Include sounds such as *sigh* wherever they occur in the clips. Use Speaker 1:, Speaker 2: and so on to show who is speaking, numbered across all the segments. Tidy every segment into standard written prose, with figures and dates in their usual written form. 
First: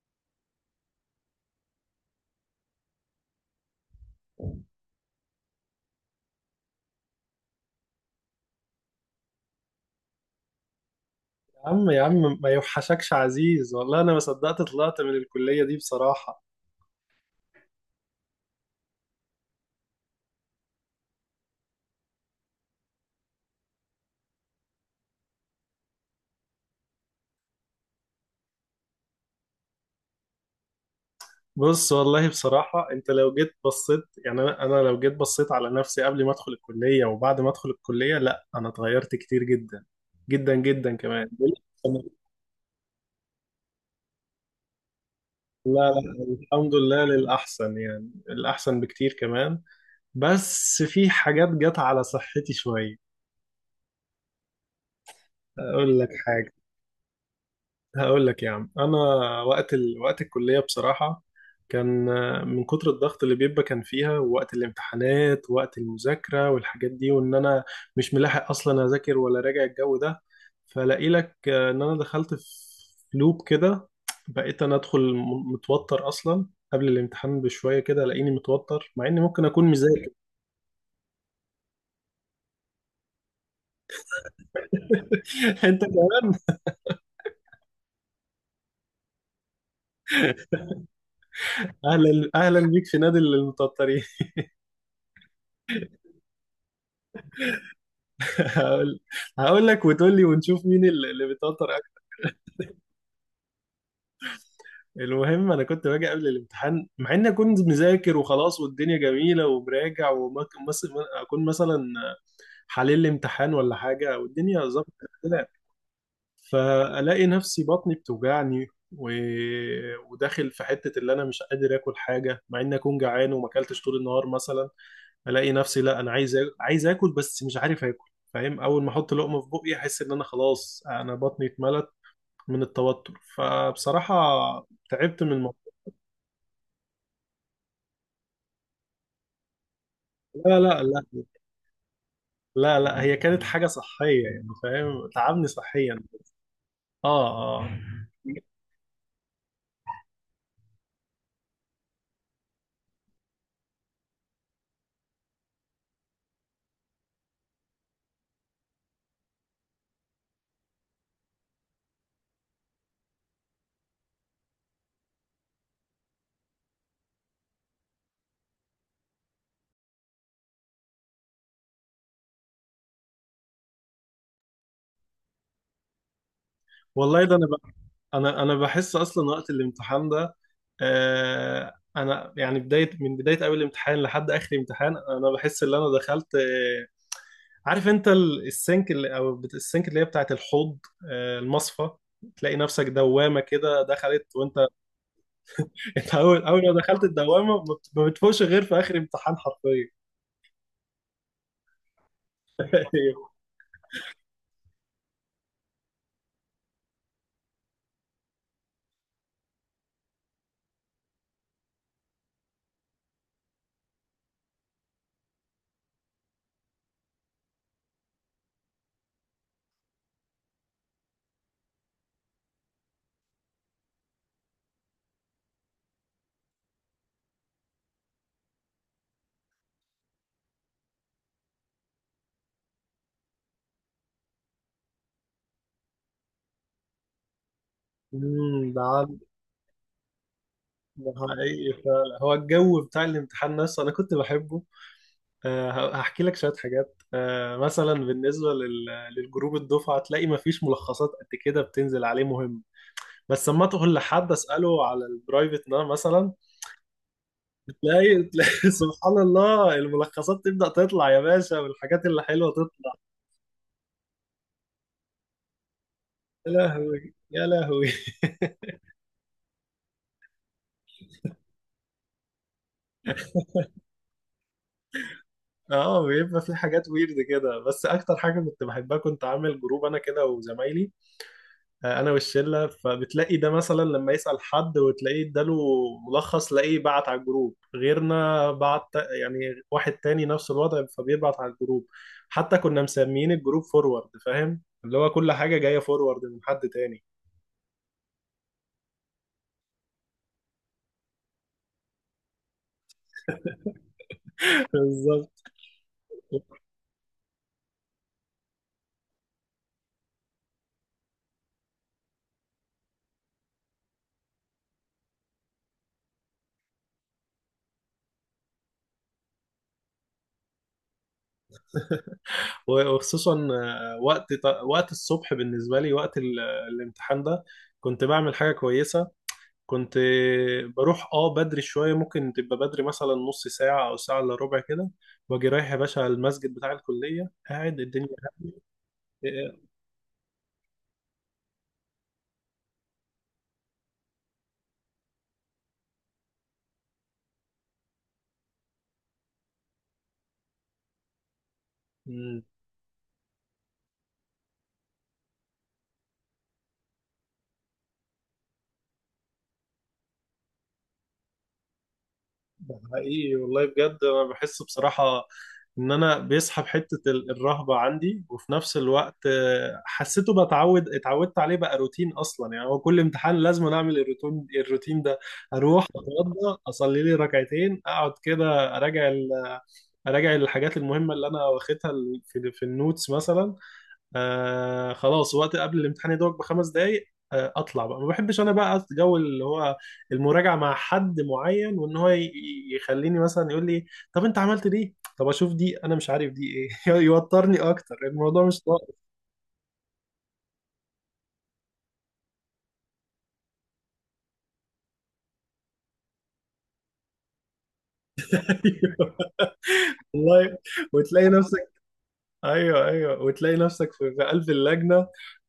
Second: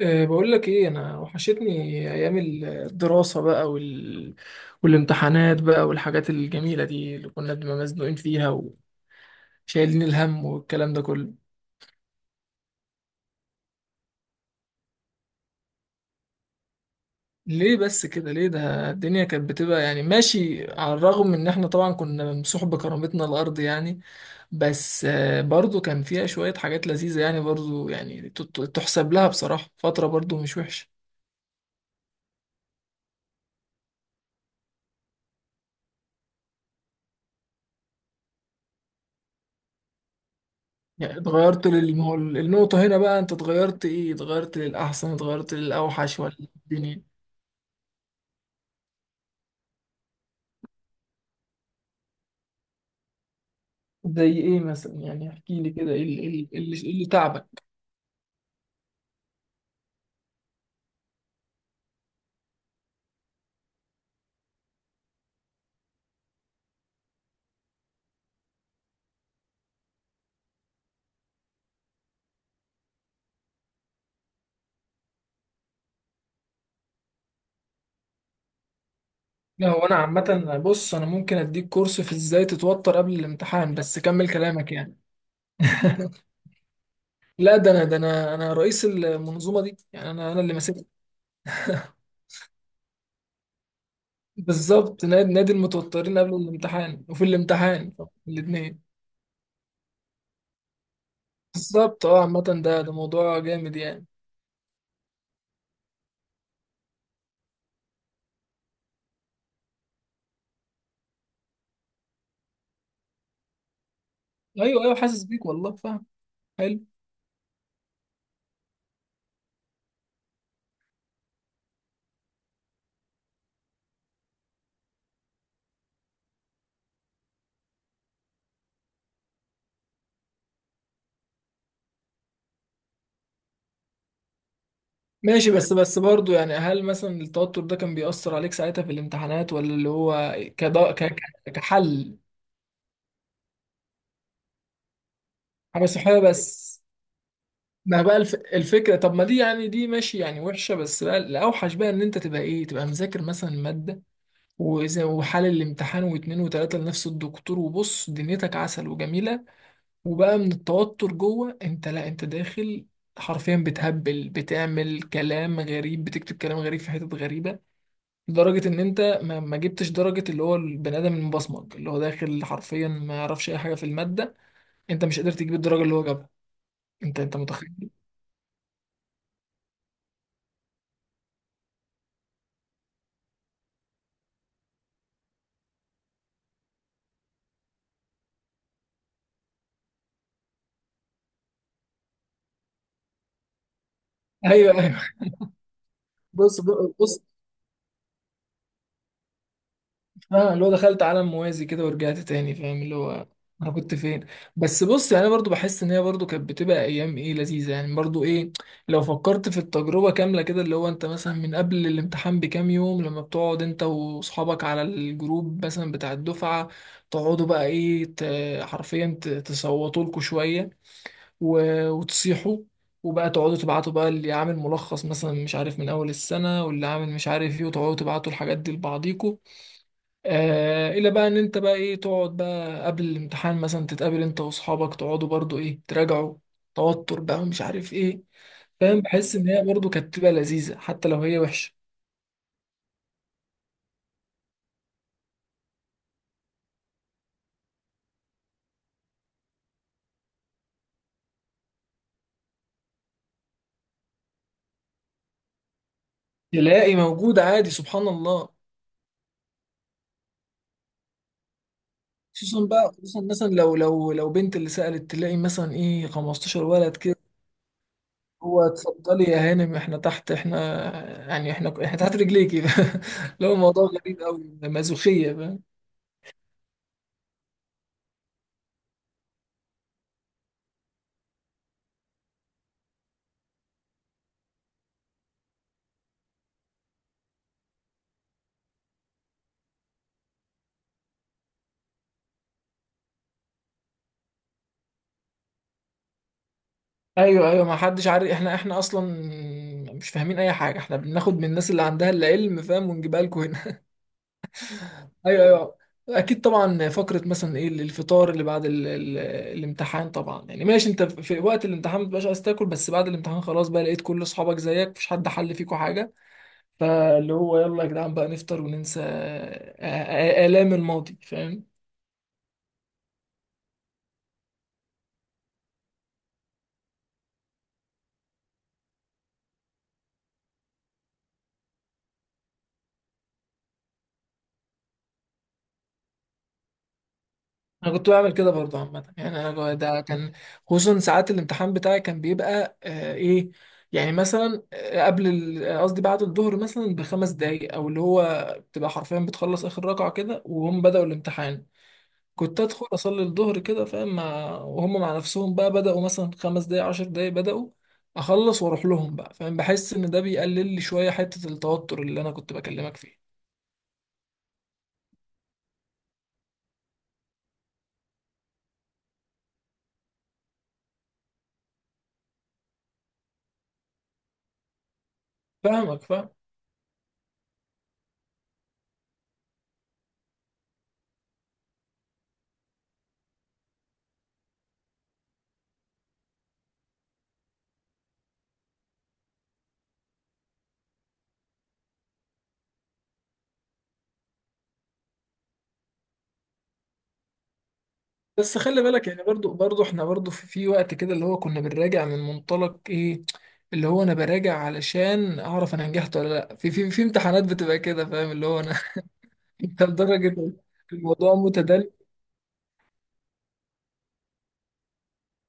Speaker 1: بقول لك ايه، انا وحشتني ايام الدراسة بقى والامتحانات بقى والحاجات الجميلة دي اللي كنا بنبقى مزنوقين فيها وشايلين الهم والكلام ده كله.
Speaker 2: يا عم يا عم، ما يوحشكش عزيز، والله انا ما صدقت طلعت من الكلية دي بصراحة.
Speaker 1: ليه بس كده؟ ليه؟ ده الدنيا كانت بتبقى يعني ماشي، على الرغم من ان احنا طبعا كنا ممسوح بكرامتنا الارض يعني. بس برضو كان فيها شوية حاجات لذيذة، يعني برضو يعني تحسب لها بصراحة، فترة برضو مش وحشة.
Speaker 2: بص، والله بصراحة انت لو جيت بصيت، يعني انا لو جيت بصيت على نفسي قبل ما ادخل الكلية وبعد ما ادخل الكلية، لا انا اتغيرت كتير جدا جدا جدا
Speaker 1: يعني
Speaker 2: كمان.
Speaker 1: اتغيرت ما هو النقطة هنا بقى، انت اتغيرت ايه؟ اتغيرت للأحسن، اتغيرت
Speaker 2: لا
Speaker 1: للأوحش،
Speaker 2: لا،
Speaker 1: ولا؟
Speaker 2: الحمد
Speaker 1: الدنيا...
Speaker 2: لله للأحسن، يعني الأحسن بكتير كمان. بس في حاجات جت على صحتي شوية.
Speaker 1: زي ايه مثلا يعني؟ احكي لي كده،
Speaker 2: أقول
Speaker 1: ايه
Speaker 2: لك
Speaker 1: اللي,
Speaker 2: حاجة،
Speaker 1: إيه اللي إيه اللي تعبك؟
Speaker 2: هقول لك يا عم انا. وقت الكليه بصراحه كان، من كتر الضغط اللي بيبقى كان فيها ووقت الامتحانات ووقت المذاكره والحاجات دي، وان انا مش ملاحق اصلا اذاكر ولا راجع الجو ده. فلاقي لك ان انا دخلت في لوب كده. بقيت انا ادخل متوتر اصلا، قبل الامتحان بشويه كده الاقيني متوتر مع اني ممكن اكون
Speaker 1: لا هو انا
Speaker 2: مذاكر.
Speaker 1: عامة، بص، انا ممكن اديك كورس في ازاي تتوتر قبل الامتحان، بس كمل كلامك يعني.
Speaker 2: *laughs* انت
Speaker 1: *laughs*
Speaker 2: كمان.
Speaker 1: لا ده انا رئيس المنظومة دي، يعني انا اللي ماسك.
Speaker 2: اهلا اهلا بيك في نادي المتوترين.
Speaker 1: بالظبط، نادي المتوترين قبل الامتحان وفي الامتحان،
Speaker 2: *laughs*
Speaker 1: الاثنين.
Speaker 2: هقول هقول لك وتقول لي ونشوف مين اللي بيتوتر.
Speaker 1: بالظبط. اه، عامة ده موضوع جامد يعني.
Speaker 2: المهم انا كنت باجي قبل الامتحان مع اني كنت مذاكر وخلاص، والدنيا جميله ومراجع، واكون مثلا اكون مثلا حليل الامتحان ولا حاجه والدنيا
Speaker 1: ايوه
Speaker 2: ظبطت
Speaker 1: ايوه، حاسس بيك
Speaker 2: كده.
Speaker 1: والله، فاهم. حلو.
Speaker 2: فالاقي نفسي بطني بتوجعني و... وداخل في حته اللي انا مش قادر اكل حاجه، مع اني اكون جعان وما اكلتش طول النهار مثلا. الاقي نفسي لا انا عايز عايز اكل، بس مش عارف اكل، فاهم؟ اول ما احط لقمه في بقي احس ان انا خلاص، انا بطني اتملت من التوتر، فبصراحه تعبت من
Speaker 1: ماشي.
Speaker 2: الموضوع.
Speaker 1: بس برضه، يعني هل مثلا التوتر ده كان بيأثر عليك ساعتها في الامتحانات، ولا اللي هو
Speaker 2: لا لا لا.
Speaker 1: كحل؟
Speaker 2: لا لا، هي كانت حاجة صحية، يعني فاهم تعبني
Speaker 1: حاجة
Speaker 2: صحيا.
Speaker 1: صحية بس.
Speaker 2: اه، اه.
Speaker 1: ما بقى الفكرة. طب ما دي يعني، دي ماشي، يعني وحشة، بس بقى الأوحش بقى إن أنت تبقى إيه، تبقى مذاكر مثلا مادة، وزي وحل الامتحان واتنين وتلاتة لنفس الدكتور، وبص دنيتك عسل وجميلة، وبقى من التوتر جوه أنت، لا أنت داخل حرفيا بتهبل، بتعمل كلام غريب، بتكتب كلام غريب في حتت غريبة، لدرجة إن أنت ما جبتش درجة اللي هو البني آدم المبصمج، اللي هو داخل حرفيا ما يعرفش أي حاجة في المادة. أنت مش قادر تجيب الدرجة اللي هو جابها أنت
Speaker 2: والله ده
Speaker 1: أنت متخيل؟ *laughs*
Speaker 2: انا بحس اصلا وقت الامتحان ده. انا يعني من بداية اول امتحان لحد اخر امتحان، انا بحس ان انا دخلت، عارف انت السنك اللي او السنك اللي هي بتاعت الحوض. آه، المصفى. تلاقي نفسك دوامة كده دخلت وانت.
Speaker 1: أيوه أيوه.
Speaker 2: *laughs* انت اول
Speaker 1: بص
Speaker 2: اول ما دخلت
Speaker 1: بص،
Speaker 2: الدوامة ما بتفوقش غير في اخر امتحان حرفيا.
Speaker 1: اه اللي هو دخلت عالم موازي كده ورجعت تاني، فاهم،
Speaker 2: *laughs*
Speaker 1: اللي هو
Speaker 2: أيوه.
Speaker 1: انا كنت فين. بس بص، يعني انا برضو بحس ان هي برضو كانت بتبقى ايام ايه لذيذه، يعني برضو ايه. لو فكرت في التجربه كامله كده، اللي هو انت مثلا من قبل الامتحان بكام يوم لما بتقعد انت واصحابك على الجروب مثلا بتاع الدفعه، تقعدوا بقى ايه، حرفيا تصوتوا لكم شويه، وتصيحوا، وبقى تقعدوا تبعتوا بقى اللي عامل ملخص مثلا، مش عارف من اول السنه، واللي عامل مش عارف ايه، وتقعدوا تبعتوا الحاجات دي لبعضيكوا. آه، الى بقى ان انت بقى ايه، تقعد بقى قبل الامتحان مثلا، تتقابل انت واصحابك، تقعدوا برضو ايه، تراجعوا، توتر بقى، ومش عارف ايه.
Speaker 2: أمم، ده
Speaker 1: فاهم؟ بحس ان هي برضو كانت بتبقى لذيذه حتى
Speaker 2: ده
Speaker 1: لو هي وحشه.
Speaker 2: حقيقي فعلا، هو الجو بتاع الامتحان نفسه انا كنت بحبه. هحكي لك شويه حاجات. مثلا بالنسبه للجروب الدفعه، تلاقي ما فيش ملخصات قد كده بتنزل عليه مهم. بس لما تقول لحد اساله على البرايفت ده مثلا
Speaker 1: تلاقي موجود عادي، سبحان
Speaker 2: تلاقي
Speaker 1: الله.
Speaker 2: تلاقي *laughs* سبحان الله، الملخصات تبدا تطلع يا باشا، والحاجات اللي حلوه
Speaker 1: خصوصا
Speaker 2: تطلع.
Speaker 1: بقى، خصوصا مثلا لو لو بنت اللي سألت، تلاقي مثلا ايه
Speaker 2: يا
Speaker 1: 15 ولد
Speaker 2: لهوي،
Speaker 1: كده:
Speaker 2: يا لهوي.
Speaker 1: هو اتفضلي يا هانم، احنا تحت، احنا يعني، احنا تحت رجليكي. *laughs* لو الموضوع
Speaker 2: *laughs*
Speaker 1: غريب قوي، مازوخيه.
Speaker 2: اه، بيبقى في حاجات ويرد كده، بس اكتر حاجه كنت بحبها كنت عامل جروب انا كده وزمايلي، انا والشله، فبتلاقي ده مثلا لما يسال حد وتلاقيه اداله ملخص، تلاقيه بعت على الجروب، غيرنا بعت، يعني واحد تاني نفس الوضع فبيبعت على الجروب. حتى كنا مسميين الجروب فورورد، فاهم؟ اللي هو كل حاجه جايه فورورد من حد تاني.
Speaker 1: ايوه ايوه، ما حدش عارف، احنا اصلا مش فاهمين اي حاجه، احنا بناخد من الناس اللي عندها العلم، فاهم، ونجيبها لكم هنا. *laughs*
Speaker 2: *laughs* بالظبط.
Speaker 1: ايوه ايوه. اكيد طبعا. فقره مثلا ايه، الفطار اللي بعد ال الامتحان. طبعا يعني ماشي، انت في وقت الامتحان ما بتبقاش عايز تاكل، بس بعد الامتحان خلاص بقى، لقيت كل اصحابك زيك، مفيش حد حل فيكوا حاجه، فاللي هو يلا يا جدعان بقى، نفطر وننسى الام الماضي، فاهم.
Speaker 2: وخصوصا وقت الصبح بالنسبه لي، وقت الامتحان ده، كنت بعمل حاجه كويسه. كنت بروح بدري شوية، ممكن تبقى بدري مثلا نص ساعة أو ساعة إلا ربع كده، وأجي رايح يا باشا على المسجد بتاع الكلية قاعد.
Speaker 1: انا كنت بعمل كده برضه، عامه يعني. انا
Speaker 2: الدنيا.
Speaker 1: ده كان خصوصا ساعات الامتحان بتاعي، كان بيبقى آه ايه، يعني مثلا قبل قصدي بعد الظهر مثلا بخمس دقايق، او اللي هو بتبقى حرفيا بتخلص اخر ركعه كده وهم بداوا الامتحان، كنت ادخل اصلي الظهر كده، فاهم، وهم مع نفسهم بقى بداوا مثلا خمس دقايق، عشر دقايق بداوا، اخلص واروح لهم بقى. فاهم؟ بحس ان ده بيقلل لي شويه حته التوتر اللي انا كنت
Speaker 2: ده
Speaker 1: بكلمك فيه.
Speaker 2: حقيقي والله بجد، انا بحس بصراحة ان انا بيسحب حتة الرهبة عندي، وفي نفس الوقت حسيته بتعود، اتعودت عليه بقى روتين اصلا، يعني هو كل امتحان لازم أنا اعمل الروتين ده. اروح
Speaker 1: فاهمك، فاهم.
Speaker 2: اتوضى اصلي لي ركعتين، اقعد كده اراجع اراجع الحاجات المهمة اللي انا واخدها في النوتس مثلا. خلاص وقت قبل الامتحان يدوق بخمس دقايق، اطلع بقى. ما بحبش انا بقى جو اللي هو المراجعه مع حد معين، وان هو يخليني مثلا يقول لي طب انت عملت دي، طب اشوف دي، انا مش عارف دي ايه. *laughs* يوترني اكتر الموضوع،
Speaker 1: بس
Speaker 2: مش
Speaker 1: خلي
Speaker 2: طايق.
Speaker 1: بالك يعني، برضو احنا برضو في وقت كده اللي هو كنا بنراجع من منطلق ايه، اللي هو انا براجع علشان اعرف انا نجحت ولا لا، في في امتحانات بتبقى كده، فاهم، اللي هو انا... *laughs* انت
Speaker 2: *laughs*
Speaker 1: لدرجة
Speaker 2: والله. وتلاقي
Speaker 1: الموضوع
Speaker 2: نفسك،
Speaker 1: متدل.
Speaker 2: ايوه، ايوه، وتلاقي نفسك في قلب اللجنه،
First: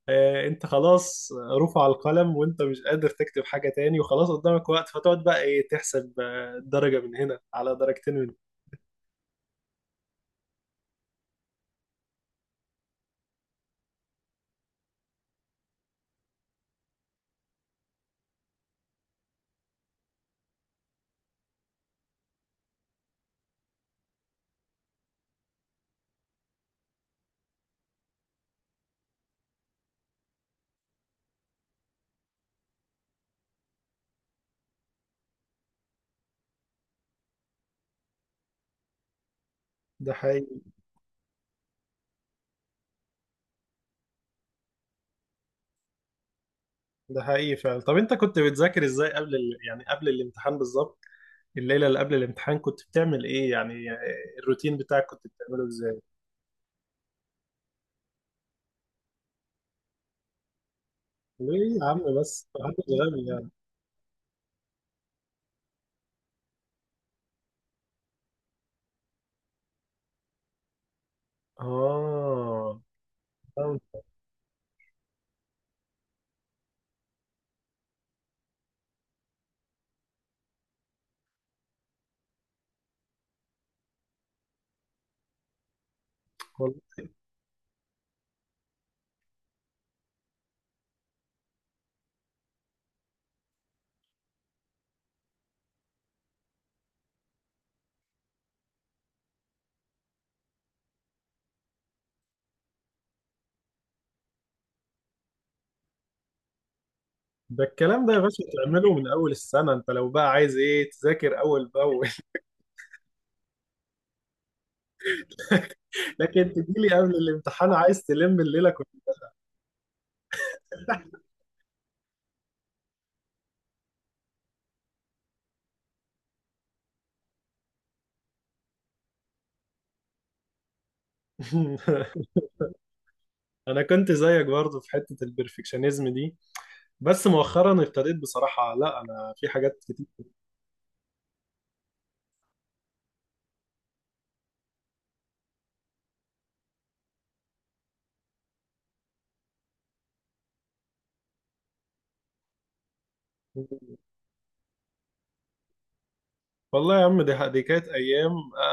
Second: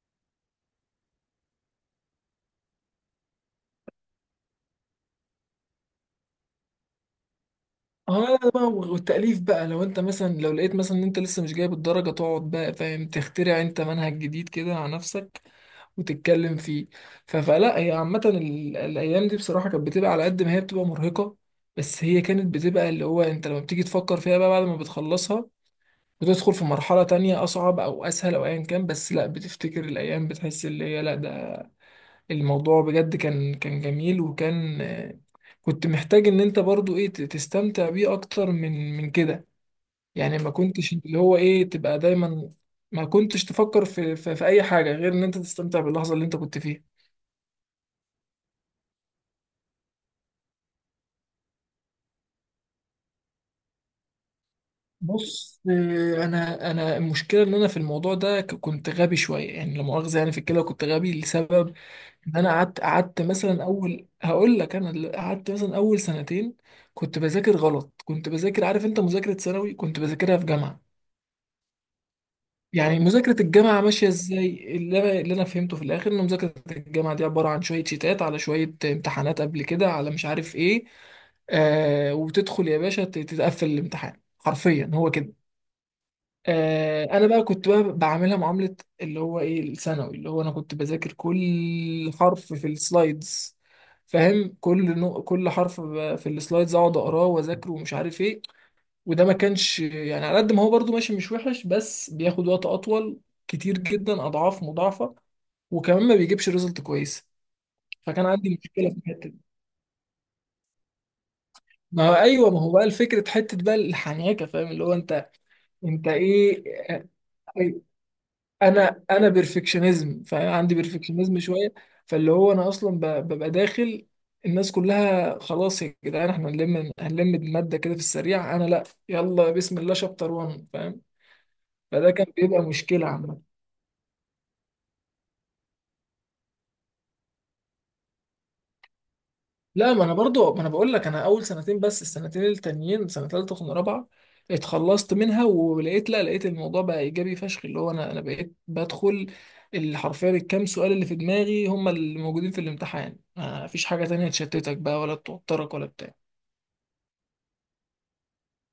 Speaker 2: انت خلاص رفع القلم وانت مش قادر تكتب حاجه تاني، وخلاص قدامك وقت، فتقعد بقى ايه تحسب، درجه من هنا على درجتين من.
Speaker 1: اه لا بقى، والتأليف بقى، لو انت مثلا لو لقيت مثلا ان انت لسه مش جايب الدرجة، تقعد بقى، فاهم، تخترع انت منهج جديد كده على نفسك وتتكلم فيه. فلا، هي عامة الأيام دي بصراحة كانت بتبقى على قد ما هي بتبقى مرهقة، بس هي كانت بتبقى اللي هو أنت لما بتيجي تفكر فيها بقى بعد ما بتخلصها، بتدخل في مرحلة تانية أصعب أو أسهل أو أيا كان، بس لا، بتفتكر الأيام بتحس اللي هي لا، ده الموضوع بجد كان كان جميل، وكان كنت محتاج إن أنت برضو إيه تستمتع بيه أكتر من كده.
Speaker 2: ده
Speaker 1: يعني
Speaker 2: حقيقي
Speaker 1: ما كنتش اللي هو إيه تبقى دايما، ما كنتش تفكر في أي حاجة غير إن أنت تستمتع باللحظة اللي أنت كنت فيها.
Speaker 2: ده حقيقي فعلا. طب انت كنت بتذاكر ازاي يعني قبل الامتحان بالظبط؟ الليله اللي قبل الامتحان كنت بتعمل ايه يعني؟ الروتين بتاعك كنت
Speaker 1: بص،
Speaker 2: بتعمله ازاي؟
Speaker 1: انا المشكله ان انا في الموضوع ده كنت غبي شويه يعني، لا مؤاخذه يعني، في الكلى كنت غبي لسبب
Speaker 2: ليه يا عم
Speaker 1: ان
Speaker 2: بس،
Speaker 1: انا قعدت
Speaker 2: محدش
Speaker 1: قعدت
Speaker 2: غبي يعني.
Speaker 1: مثلا اول، هقول لك، انا اللي قعدت مثلا اول سنتين كنت بذاكر غلط، كنت بذاكر، عارف انت مذاكره ثانوي، كنت بذاكرها في جامعه،
Speaker 2: اه،
Speaker 1: يعني مذاكره الجامعه
Speaker 2: فهمت.
Speaker 1: ماشيه ازاي. اللي انا فهمته في الاخر ان مذاكره الجامعه دي عباره عن شويه شيتات على شويه امتحانات قبل كده، على مش عارف ايه. آه، وبتدخل يا باشا تتقفل الامتحان، حرفيا هو كده.
Speaker 2: والله.
Speaker 1: انا بقى كنت بقى بعملها معاملة اللي هو ايه الثانوي، اللي هو انا كنت بذاكر كل حرف في السلايدز، فاهم، كل كل حرف في السلايدز، اقعد اقراه واذاكره ومش عارف ايه. وده ما كانش يعني، على قد ما هو برضو ماشي مش وحش، بس بياخد وقت اطول، كتير جدا، اضعاف مضاعفة، وكمان ما بيجيبش ريزلت كويسة.
Speaker 2: ده الكلام ده يا
Speaker 1: فكان
Speaker 2: باشا
Speaker 1: عندي مشكلة
Speaker 2: تعمله
Speaker 1: في
Speaker 2: من
Speaker 1: الحتة
Speaker 2: اول
Speaker 1: دي.
Speaker 2: السنه، انت لو بقى عايز ايه تذاكر اول باول.
Speaker 1: ما هو ايوه، ما هو بقى الفكرة، حتة بقى الحنيكة، فاهم، اللي هو انت،
Speaker 2: *laughs*
Speaker 1: انت
Speaker 2: لكن
Speaker 1: ايه،
Speaker 2: تجيلي
Speaker 1: آه،
Speaker 2: قبل الامتحان عايز تلم الليله
Speaker 1: انا بيرفكشنزم، فعندي
Speaker 2: كلها.
Speaker 1: بيرفكشنزم شويه، فاللي هو انا اصلا ببقى داخل، الناس كلها خلاص يا جدعان احنا هنلم الماده كده في السريع، انا لا، يلا بسم الله شابتر 1، فاهم. فده كان
Speaker 2: *laughs*
Speaker 1: بيبقى مشكله عامه.
Speaker 2: انا كنت زيك برضو في حته البرفكشنزم دي. بس مؤخرا ابتديت بصراحه، لا انا في حاجات
Speaker 1: لا، ما
Speaker 2: كتير.
Speaker 1: انا برضو، ما انا بقول لك انا اول سنتين بس، السنتين التانيين سنه ثالثه وسنه رابعه، اتخلصت منها ولقيت، لا لقيت الموضوع بقى ايجابي فشخ، اللي هو انا بقيت بدخل اللي حرفيا الكام سؤال اللي في دماغي هم اللي موجودين في الامتحان، ما فيش حاجه تانية تشتتك بقى، ولا توترك، ولا بتاع.
Speaker 2: والله يا عم، دي كانت ايام.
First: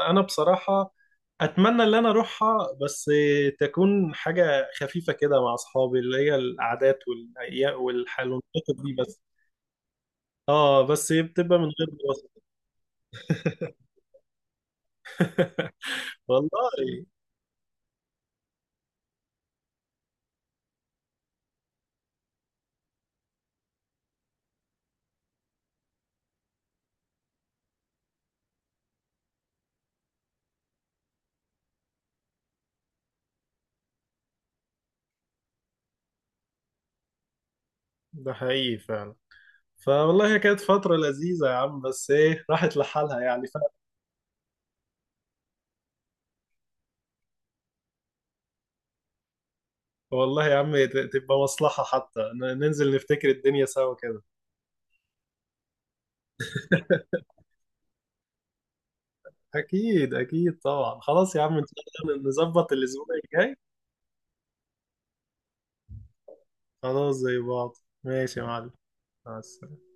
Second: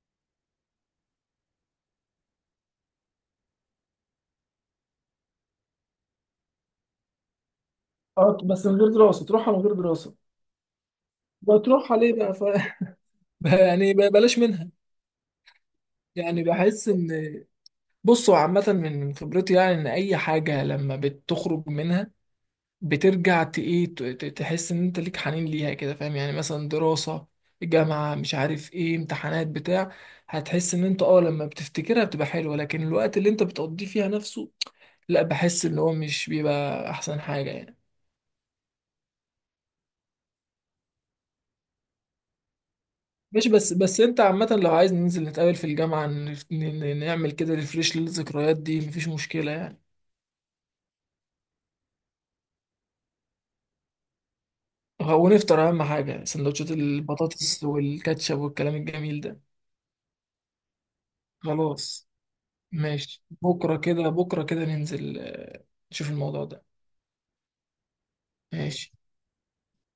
Speaker 2: انا بصراحه اتمنى ان انا اروحها، بس تكون حاجه خفيفه كده مع اصحابي، اللي هي القعدات والايام
Speaker 1: اه،
Speaker 2: والحلويات
Speaker 1: بس من غير
Speaker 2: دي بس.
Speaker 1: دراسة تروحها، من غير دراسة.
Speaker 2: اه، بس بتبقى من غير
Speaker 1: بتروح عليه
Speaker 2: دراسه.
Speaker 1: بقى ف... *laughs* بقى يعني بقى بلاش منها.
Speaker 2: *laughs*
Speaker 1: يعني
Speaker 2: والله
Speaker 1: بحس ان... بصوا عامة من خبرتي، يعني ان اي حاجة لما بتخرج منها، بترجع تحس ان انت ليك حنين ليها كده، فاهم، يعني مثلا دراسة جامعة، مش عارف ايه، امتحانات بتاع، هتحس ان انت اه لما بتفتكرها بتبقى حلوة، لكن الوقت اللي انت بتقضيه فيها نفسه، لا، بحس ان هو مش بيبقى احسن حاجة يعني.
Speaker 2: ده حقيقي فعلا. فوالله هي كانت فتره لذيذه يا عم، بس ايه راحت لحالها يعني
Speaker 1: مش بس، بس انت عامة لو عايز ننزل نتقابل في الجامعة، نعمل كده ريفريش للذكريات دي، مفيش مشكلة يعني.
Speaker 2: والله يا عم، تبقى مصلحه حتى، ننزل نفتكر الدنيا سوا كده.
Speaker 1: ونفطر، اهم حاجة، سندوتشات
Speaker 2: *laughs*
Speaker 1: البطاطس والكاتشب والكلام الجميل ده.
Speaker 2: اكيد اكيد طبعا. خلاص يا عم، ان شاء
Speaker 1: خلاص.
Speaker 2: الله نظبط الاسبوع
Speaker 1: ماشي.
Speaker 2: الجاي.
Speaker 1: بكرة كده، بكرة كده ننزل نشوف الموضوع ده.
Speaker 2: خلاص زي بعض. ماشي يا معلم،
Speaker 1: ماشي.
Speaker 2: مع السلامة.